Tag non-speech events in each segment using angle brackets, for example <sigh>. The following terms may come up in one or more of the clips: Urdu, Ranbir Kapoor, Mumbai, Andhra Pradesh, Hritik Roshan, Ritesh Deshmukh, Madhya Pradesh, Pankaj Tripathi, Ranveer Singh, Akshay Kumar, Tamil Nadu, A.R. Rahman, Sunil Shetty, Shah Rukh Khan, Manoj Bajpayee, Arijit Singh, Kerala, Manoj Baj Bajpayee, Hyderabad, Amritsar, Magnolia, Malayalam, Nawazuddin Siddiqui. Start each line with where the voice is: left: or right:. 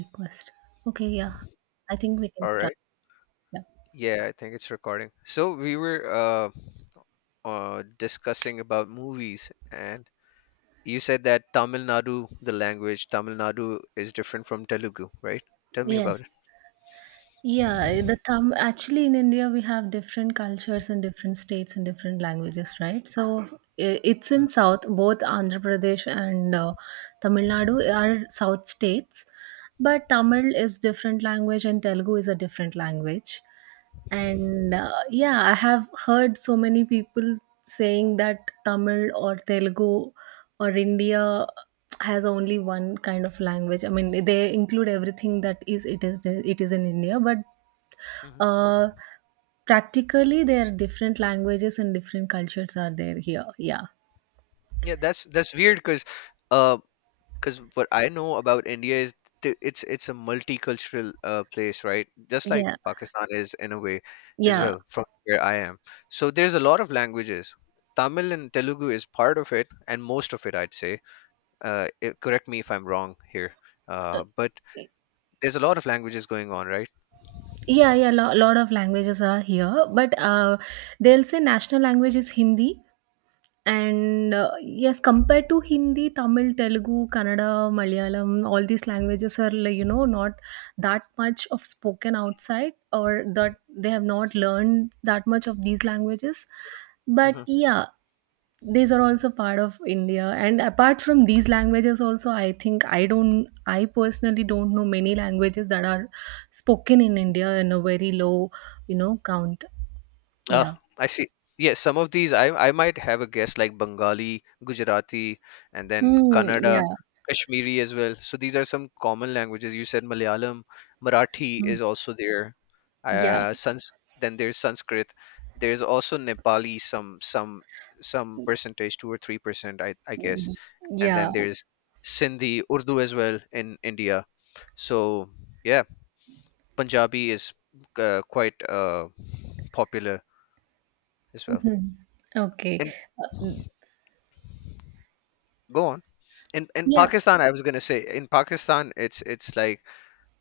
right: Request. Okay, yeah. I think we can
left: All
right: start.
left: right.
right: Yeah.
left: Yeah, I think it's recording. So we were discussing about movies, and you said that Tamil Nadu, the language Tamil Nadu, is different from Telugu, right? Tell me about it.
right: Yes. Yeah, the thumb actually in India we have different cultures and different states and different languages, right? So it's in South, both Andhra Pradesh and Tamil Nadu are South states, but Tamil is different language and Telugu is a different language. And yeah, I have heard so many people saying that Tamil or Telugu or India has only one kind of language. I mean, they include everything that is, it is in India. But
left: Mm-hmm.
right: uh practically there are different languages and different cultures are there here. Yeah,
left: Yeah, that's weird because uh, 'cause what I know about India is it's a multicultural place, right? Just like
right: yeah,
left: Pakistan is in a way as
right: yeah,
left: well from where I am. So there's a lot of languages. Tamil and Telugu is part of it, and most of it, I'd say, correct me if I'm wrong here, but there's a lot of languages going on, right?
right: yeah, yeah, a lot of languages are here, but they'll say national language is Hindi. And, yes, compared to Hindi, Tamil, Telugu, Kannada, Malayalam, all these languages are, like, you know, not that much of spoken outside, or that they have not learned that much of these languages.
left: Hmm.
right: But yeah, these are also part of India. And apart from these languages also, I think, I personally don't know many languages that are spoken in India in a very low, you know, count.
left: Ah,
right: Yeah.
left: I see. Yes, some of these I might have a guess like Bengali, Gujarati, and then
right: Hmm,
left: Kannada. Mm.
right: yeah.
left: Kashmiri as well. So these are some common languages. You said Malayalam, Marathi
right: Hmm.
left: is also there.
right: Yeah.
left: Sans then there's Sanskrit. There's also Nepali, some percentage, 2 or 3%, I guess. And
right: Yeah.
left: then there's Sindhi, Urdu as well in India. So yeah, Punjabi is quite popular as well.
right: Okay.
left: And
right: Uh,
left: go on. In
right: Yeah.
left: Pakistan, I was gonna say, in Pakistan, it's like,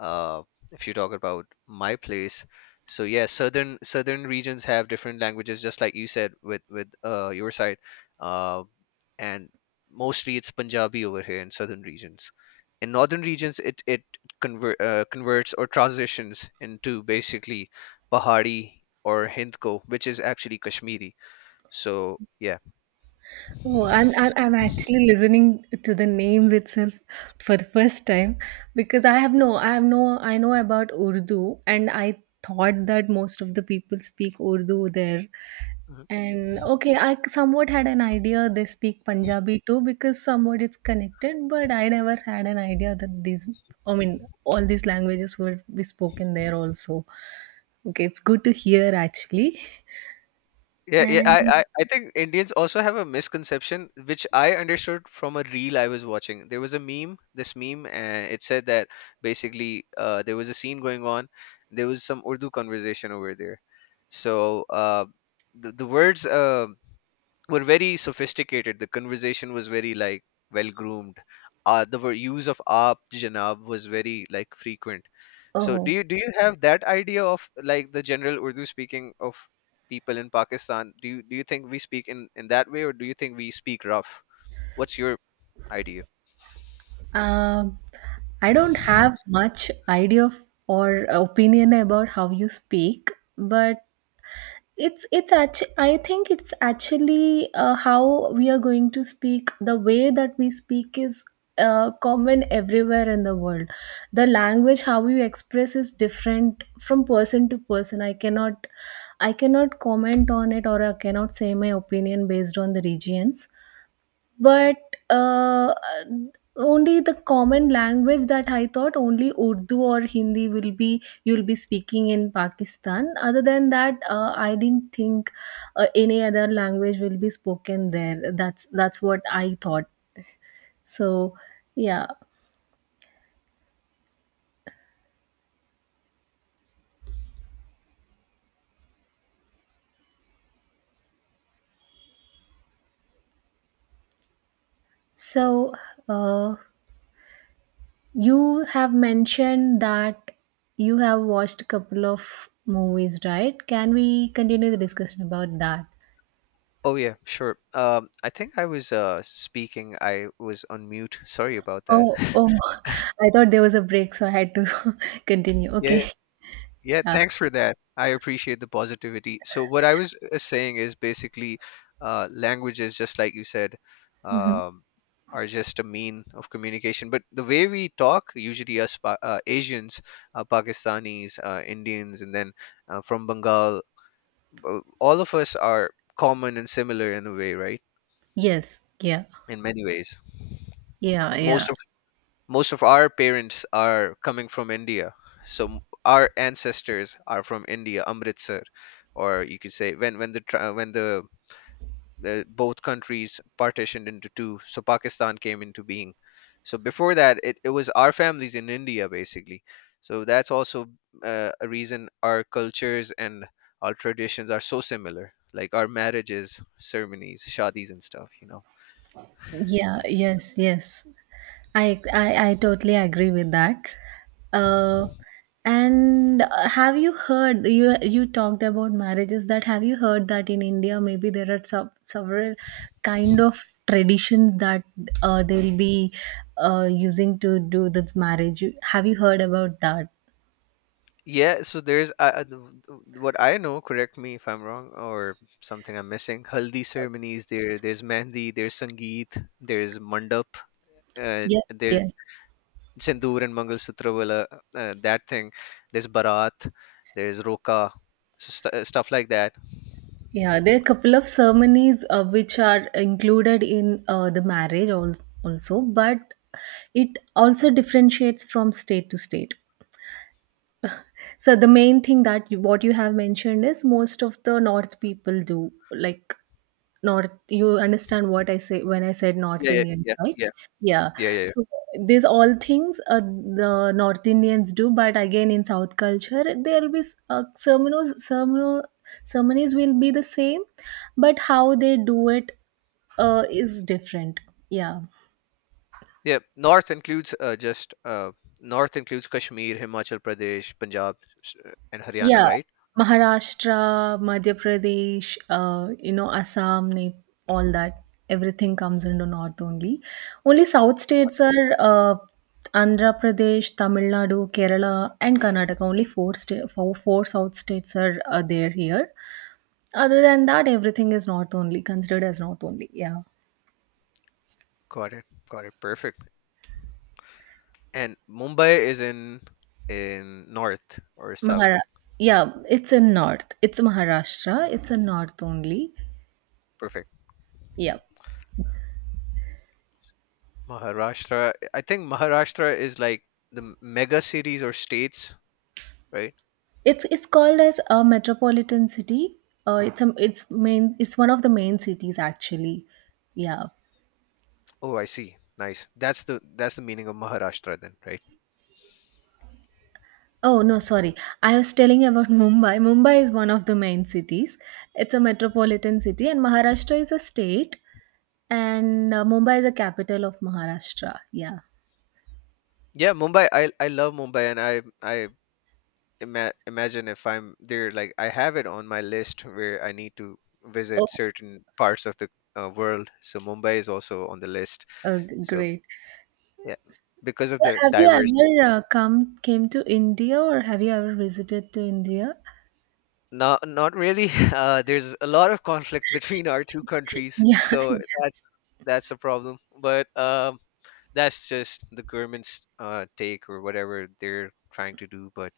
left: uh, if you talk about my place, so yeah, southern regions have different languages, just like you said with your side. uh, and mostly it's punjabi over here in southern regions. In northern regions, it converts or transitions into basically pahari or hindko, which is actually kashmiri. So yeah.
right: Oh, I'm actually listening to the names itself for the first time because I have no I have no I know about Urdu, and I thought that most of the people speak Urdu there. And okay, I somewhat had an idea they speak Punjabi too because somewhat it's connected, but I never had an idea that these I mean all these languages would be spoken there also. Okay, it's good to hear actually.
left: Yeah, yeah. I,
right: And
left: I, I think Indians also have a misconception, which I understood from a reel I was watching. There was a meme, this meme, and it said that, basically, there was a scene going on. There was some Urdu conversation over there. So the words were very sophisticated. The conversation was very, like, well groomed. The use of aap janab was very, like, frequent. So do
right: oh
left: you do you have that idea of, like, the general Urdu speaking of people in Pakistan? Do you think we speak in that way, or do you think we speak rough? What's your idea?
right: Um, I don't have much idea or opinion about how you speak, but it's actually, I think it's actually, how we are going to speak. The way that we speak is common everywhere in the world. The language how you express is different from person to person. I cannot, I cannot comment on it, or I cannot say my opinion based on the regions, but uh, only the common language that I thought, only Urdu or Hindi will be, you'll be speaking in Pakistan. Other than that, I didn't think any other language will be spoken there. That's what I thought. So yeah. So uh, you have mentioned that you have watched a couple of movies, right? Can we continue the discussion about that?
left: Oh yeah, sure. I think I was speaking. I was on mute. Sorry about that.
right: Oh,
left: <laughs>
right: oh, <laughs> I thought there was a break, so I had to <laughs> continue.
left: Yeah,
right: Okay.
left: yeah,
right: Yeah.
left: thanks for that. I appreciate the positivity. So what I was saying is, basically, languages, just like you said,
right: Hmm.
left: um, are just a mean of communication. But the way we talk, usually us Asians, Pakistanis, Indians, and then from Bengal, all of us are common and similar in a way, right?
right: Yes. Yeah.
left: In many ways,
right: Yeah. Yeah.
left: most most of our parents are coming from India. So our ancestors are from India, Amritsar, or you could say when the tra- when the both countries partitioned into two, so Pakistan came into being. So before that, it was our families in India basically. So that's also a reason our cultures and our traditions are so similar, like our marriages, ceremonies, shadis, and stuff. You know.
right: Yeah. Yes. Yes. I totally agree with that. Uh, and have you heard, you talked about marriages, that have you heard that in India maybe there are several kind of traditions that they'll be using to do this marriage? Have you heard about that?
left: Yeah, so there's what I know. Correct me if I'm wrong or something I'm missing. Haldi ceremonies. There's mehndi. There's sangeet. There's mandap.
right: Yes.
left: There's
right: Yes.
left: sindoor and mangal sutra wala, that thing. There's barat. There's roka. So stuff like that.
right: Yeah, there are a couple of ceremonies which are included in the marriage also, but it also differentiates from state to state. So the main thing that you, what you have mentioned is most of the north people do, like, north. You understand what I say when I said North
left: Yeah, yeah,
right: Indian,
left: yeah,
right: right?
left: yeah,
right: Yeah,
left: yeah, yeah, yeah.
right: so these all things, the North Indians do, but again in South culture there will be ceremonies ceremonies ceremonies will be the same, but how they do it, is different. Yeah.
left: Yeah, North includes Kashmir, Himachal Pradesh, Punjab, and Haryana.
right: Yeah,
left: Right?
right: Maharashtra, Madhya Pradesh, Assam, all that, everything comes into North only. Only South states are Andhra Pradesh, Tamil Nadu, Kerala, and Karnataka. Only four South states are there here. Other than that, everything is North only, considered as North only. Yeah.
left: Got it. Got it. Perfect. And Mumbai is in north or south?
right: Mahara. Yeah, it's in North. It's Maharashtra. It's in North only.
left: Perfect.
right: Yeah.
left: Maharashtra. I think Maharashtra is like the mega cities or states, right?
right: It's called as a metropolitan city. It's one of the main cities actually. Yeah.
left: Oh, I see. Nice. That's the meaning of Maharashtra then, right?
right: Oh no, sorry. I was telling about <laughs> Mumbai. Mumbai is one of the main cities. It's a metropolitan city, and Maharashtra is a state, and Mumbai is the capital of Maharashtra. Yeah.
left: Yeah, Mumbai. I love Mumbai, and I imagine if I'm there, like I have it on my list where I need to
right: Oh,
left: visit certain parts of the world. So Mumbai is also on the list.
right: oh,
left: So
right: great.
left: yeah, because
right: So,
left: of the
right: have you
left: diversity.
right: ever come came to India, or have you ever visited to India? <laughs>
left: Not really. <laughs> There's a lot of conflict <laughs> between our two countries,
right: Yeah.
left: so that's a problem. But that's just the government's take or whatever they're trying to do. But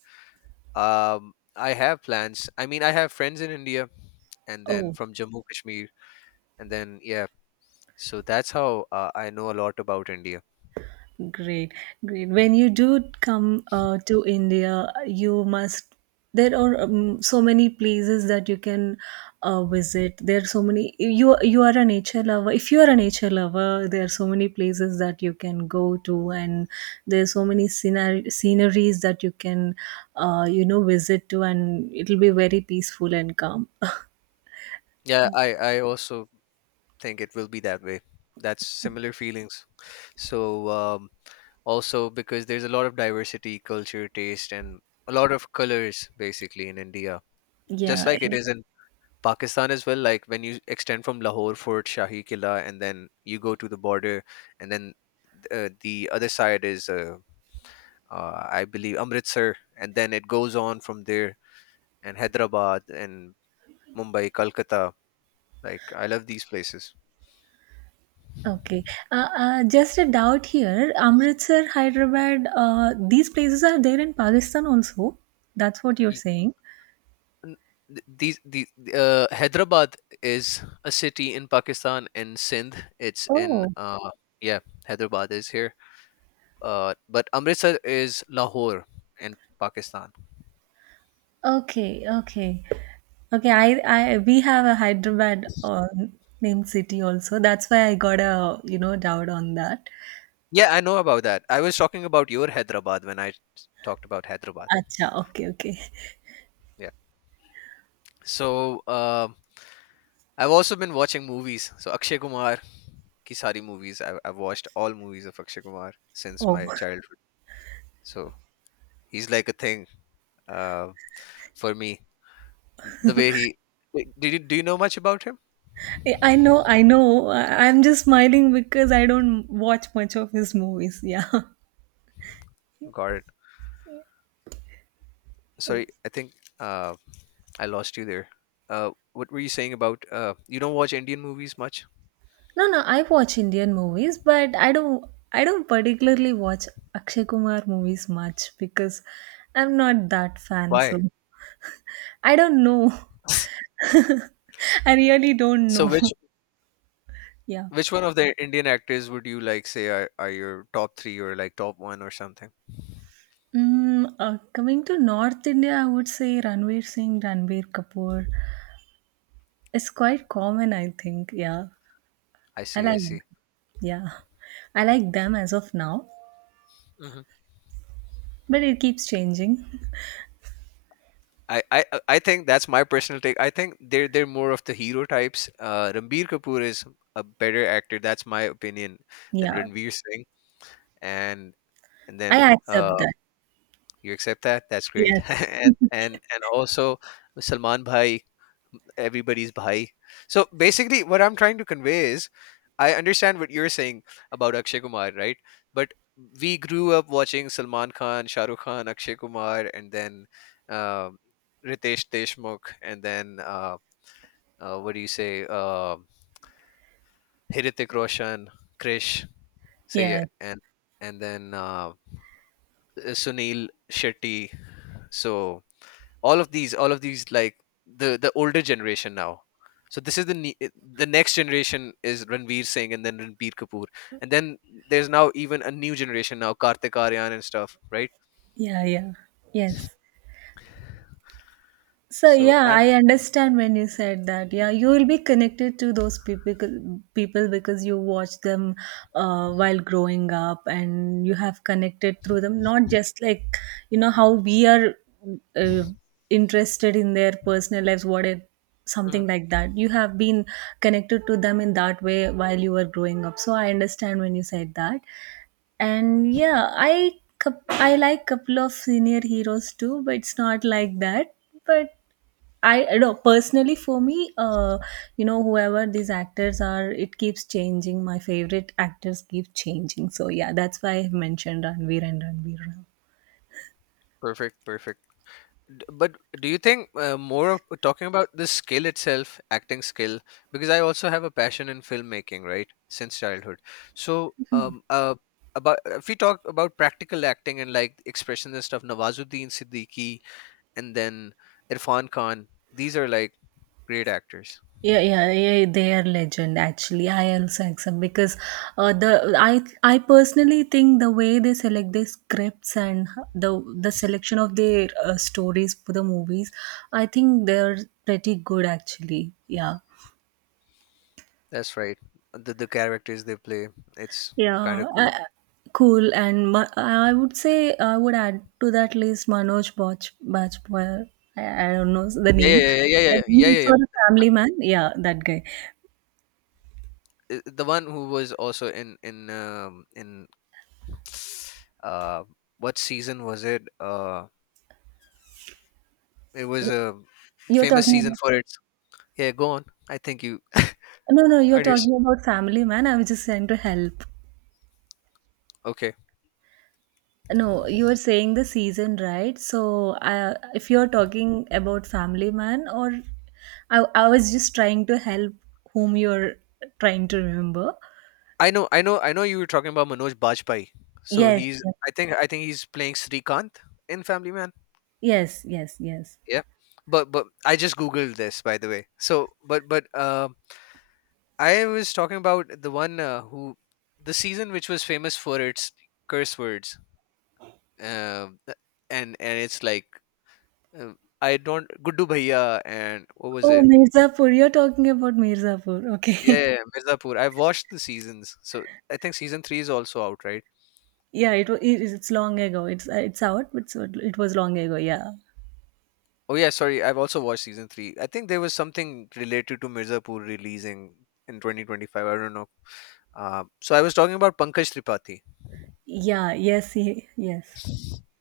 left: um, I have plans. I mean, I have friends in India, and then
right: Oh.
left: from Jammu Kashmir, and then yeah. So that's how I know a lot about India.
right: Great, great. When you do come to India, you must. There are so many places that you can visit. There are so many. You are a nature lover. If you are a nature lover, there are so many places that you can go to, and there are so many sceneries that you can, visit to, and it'll be very peaceful and calm. <laughs>
left: Yeah, I also think it will be that way. That's similar feelings. So. Also, because there's a lot of diversity, culture, taste, and a lot of colors basically in India, just
right: Yeah,
left: like it
right: yeah.
left: is in Pakistan as well. Like when you extend from Lahore Fort, Shahi Killa, and then you go to the border, and then the other side is, I believe, Amritsar, and then it goes on from there, and Hyderabad and Mumbai, Kolkata, like I love these places.
right: Okay. Just a doubt here. Amritsar, Hyderabad, these places are there in Pakistan also. That's what you're saying.
left: N- th- these the Hyderabad is a city in Pakistan in Sindh. It's in
right: Oh,
left: yeah, Hyderabad is here. But Amritsar is Lahore in Pakistan.
right: okay, okay, okay. We have a Hyderabad, named city also. That's why I got a, you know, doubt on that.
left: Yeah, I know about that. I was talking about your Hyderabad when I talked about Hyderabad.
right: Acha, okay, okay.
left: Yeah. So um I've also been watching movies. So Akshay Kumar ki sari movies. I've watched all movies of Akshay Kumar since
right: Oh,
left: my childhood. So he's like a thing uh, for me, the way he. Did you do you know much about him?
right: I know, I know. I'm just smiling because I don't watch much of his movies. <laughs> Yeah.
left: Got it, sorry. I think uh I lost you there. What were you saying about, you don't watch Indian movies much?
right: No, no, I watch Indian movies, but I don't, I don't particularly watch Akshay Kumar movies much because I'm not that fan,
left: Why?
right: so I don't know.
left: <laughs>
right: <laughs> I really don't
left: So,
right: know.
left: which
right: <laughs> Yeah.
left: which one of the Indian actors would you, like, say are your top three or like top one or something?
right: Coming to North India, I would say Ranveer Singh, Ranbir Kapoor. It's quite common, I think. Yeah.
left: I
right: I
left: see, I
right: like
left: see.
right: yeah. I like them as of now,
left: Hmm.
right: but it keeps changing.
left: I think that's my personal take. I think they're more of the hero types. Ranbir Kapoor is a better actor. That's my opinion than
right: Yeah.
left: Ranveer Singh, and and
right: I
left: then
right: accept that.
left: You accept that? That's great.
right: Yes.
left: <laughs> And also Salman Bhai, everybody's Bhai. So basically, what I'm trying to convey is, I understand what you're saying about Akshay Kumar, right? But we grew up watching Salman Khan, Shah Rukh Khan, Akshay Kumar, and then um Ritesh Deshmukh, and then what do you say, Hritik Roshan, Krish, say,
right: Yes.
left: and then Sunil Shetty. So, all of these, like, the older generation now. So this is the next generation is Ranveer Singh and then Ranbir Kapoor. And then there's now even a new generation now, Kartik Aaryan and stuff, right?
right: Yeah, yeah. Yes. So
left: So
right: yeah,
left: I'm.
right: I understand when you said that. Yeah, you will be connected to those people because you watch them while growing up, and you have connected through them. Not just like, you know how we are uh, interested in their personal lives, what it,
left: Mhm.
right: something like that. You have been connected to them in that way while you were growing up. So I understand when you said that. And yeah, I I like couple of senior heroes too, but it's not like that. But I know, personally for me, whoever these actors are, it keeps changing. My favorite actors keep changing. So yeah, that's why I have mentioned Ranveer and Ranveer Rao.
left: Perfect, perfect. But do you think, more of talking about the skill itself, acting skill, because I also have a passion in filmmaking, right, since childhood? So about, if we talk about practical acting and, like, expressions and stuff, Nawazuddin Siddiqui and then Irfan Khan. These are like great actors.
right: Yeah, yeah, yeah, they are legend actually. I also accept because, the I personally think the way they select their scripts and the the selection of their, stories for the movies, I think they're pretty good actually. Yeah,
left: That's right. The characters they play, it's kind
right: yeah,
left: of cool.
right: cool. And I would say I would add to that list Manoj Bajpayee. I don't know the
left: Yeah,
right: name.
left: yeah, yeah, yeah, yeah, yeah,
right: He's
left: yeah,
right: sort of
left: yeah.
right: Family Man. Yeah, that guy.
left: The one who was also in in <sniffs> uh what season was it? It was
right: Y-
left: a
right: You're
left: famous
right: talking
left: season
right: about.
left: for its. Yeah, go on. I think you
right: No, no, you're
left: understand.
right: talking about Family Man. I was just trying to help.
left: Okay,
right: No, you were saying the season, right? So, if you're talking about Family Man, or I was just trying to help whom you're trying to remember.
left: I know, I know, I know. You were talking about Manoj Bajpayee. So
right: Yes,
left: he's,
right: yes,
left: I think, he's playing Srikanth in Family Man.
right: yes, yes, yes.
left: Yeah. But I just googled this, by the way. So but I was talking about the one, who, the season which was famous for its curse words. Um th- and it's like, I don't. Guddu Bhaiya and what was
right: Oh,
left: it?
right: Mirzapur. You're talking about Mirzapur.
left: Yeah,
right: Okay.
left: yeah, yeah,
right: <laughs>
left: Mirzapur. I've watched the seasons. So I think season 3 is also out, right?
right: Yeah, it, was. It is- long ago. It's out, but so it was long ago. Yeah.
left: Oh yeah, sorry. I've also watched season 3. I think there was something related to Mirzapur releasing in 2025. I don't know. So I was talking about Pankaj Tripathi.
right: Yeah. Yes. Yes.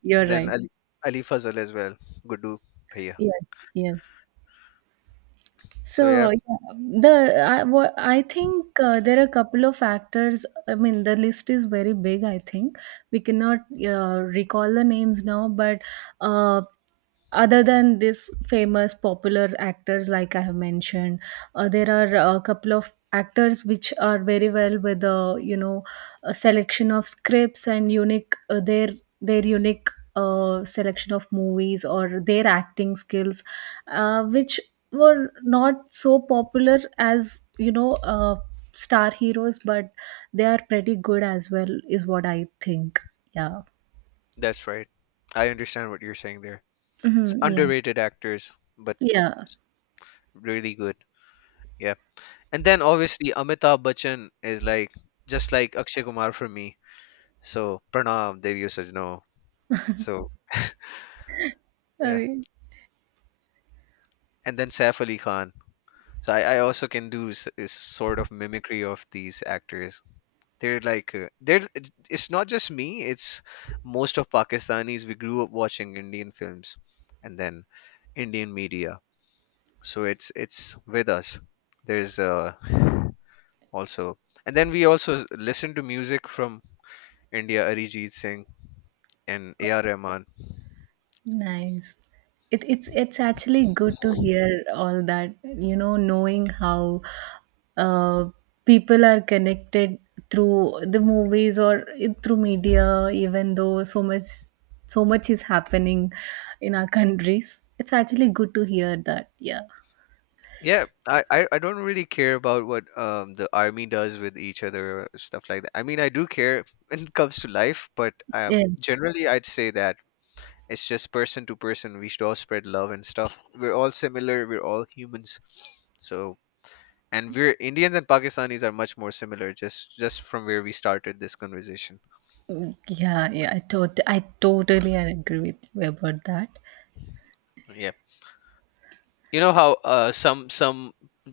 right: You're
left: And then
right: right.
left: Ali Fazal as well, Gudu Bhaiya.
right: Yes. Yes.
left: So yeah,
right: So yeah, I think there are a couple of factors. I mean, the list is very big. I think we cannot recall the names now, but uh, other than this famous popular actors like I have mentioned, there are a couple of actors which are very well with the a selection of scripts and unique, their unique selection of movies or their acting skills, which were not so popular as, you know, star heroes, but they are pretty good as well is what I think. Yeah.
left: that's right. I understand what you're saying there. It's
right: Hmm, yeah.
left: underrated actors, but
right: Yeah.
left: really good. Yeah, and then obviously Amitabh Bachchan is like, just like Akshay Kumar for me. So Pranam Deviyo Sajno. So yeah,
right: Okay.
left: and then Saif Ali Khan. So I also can do s- is sort of mimicry of these actors. They're like they're It's not just me, it's most of Pakistanis. We grew up watching Indian films and then Indian media, so it's with us. There's Also, and then we also listen to music from India, Arijit Singh and ar rahman.
right: Nice. It, it's actually good to hear all that. You know, knowing how uh, people are connected through the movies or through media, even though so much, so much is happening in our countries. It's actually good to hear that. Yeah.
left: Yeah, I don't really care about what the army does with each other or stuff like that. I mean, I do care when it comes to life, but
right: Yeah.
left: generally I'd say that it's just person to person. We should all spread love and stuff. We're all similar. We're all humans. So, and we're Indians and Pakistanis are much more similar. Just from where we started this conversation.
right: Mm, yeah, yeah, I totally agree with you about that.
left: Yeah. You know how, some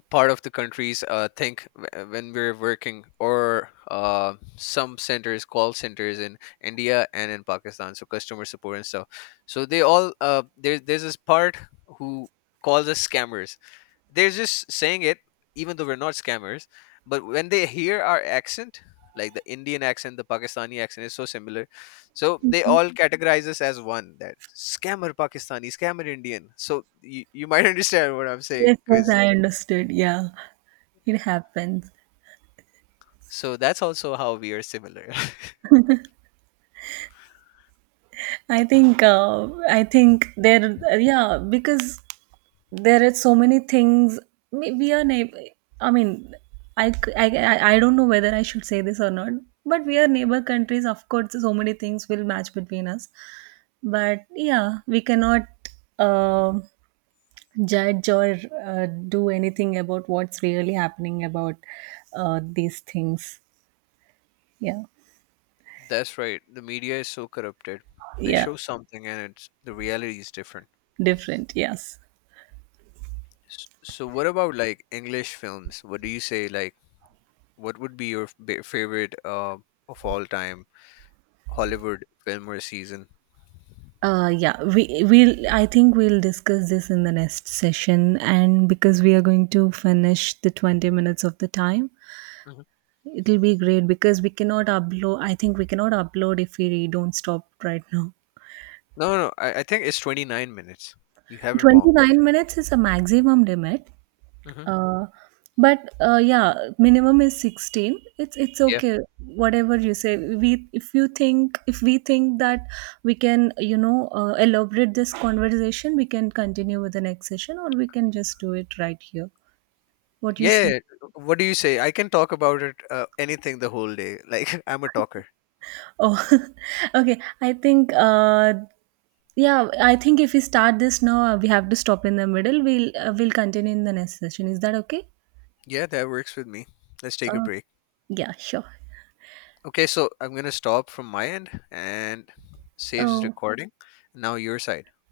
left: part of the countries, think, when we're working, or some centers, call centers in India and in Pakistan, so customer support and stuff, so they all, there's this part who calls us scammers. They're just saying it, even though we're not scammers. But when they hear our accent, like the Indian accent, the Pakistani accent is so similar, so they all categorize us as one, that scammer Pakistani, scammer Indian. So you might <laughs> understand what I'm saying,
right: Yes, yes,
left: because
right: I understood. Yeah, it happens.
left: so that's also how we are similar.
right: I think there, yeah, because there are so many things. We are neighbor. I mean, I don't know whether I should say this or not, but we are neighbor countries, of course. So many things will match between us, but yeah, we cannot uh, judge or do anything about what's really happening about these things. Yeah.
left: <laughs> That's right, the media is so corrupted. They
right: Yeah,
left: show something and it's, the reality is different.
right: different, yes.
left: So what about, like, English films? What do you say, like, what would be your favorite of all time Hollywood film or season?
right: Yeah, we'll. I think we'll discuss this in the next session, and because we are going to finish the 20 minutes of the time,
left: Hmm.
right: it'll be great because we cannot upload. I think we cannot upload if we don't stop right now.
left: No, no, I think it's 29 minutes. You have it
right: Twenty
left: wrong.
right: nine minutes is a maximum limit.
left: Hmm.
right: Uh, but yeah, minimum is 16. It's
left: Yeah.
right: okay. Whatever you say, we, if you think, if we think that we can, you know, elaborate this conversation, we can continue with the next session, or we can just do it right here. What do you
left: Yeah.
right: say?
left: Yeah. What do you say? I can talk about it, anything the whole day. Like <laughs> I'm a talker.
right: Oh, <laughs> okay. I think, yeah, I think if we start this now, we have to stop in the middle. We'll continue in the next session. Is that okay?
left: Yeah, that works with me. Let's take a
right: Uh,
left: break.
right: yeah, sure.
left: Okay, so I'm going to stop from my end and saves
right: Oh.
left: recording. Now your side.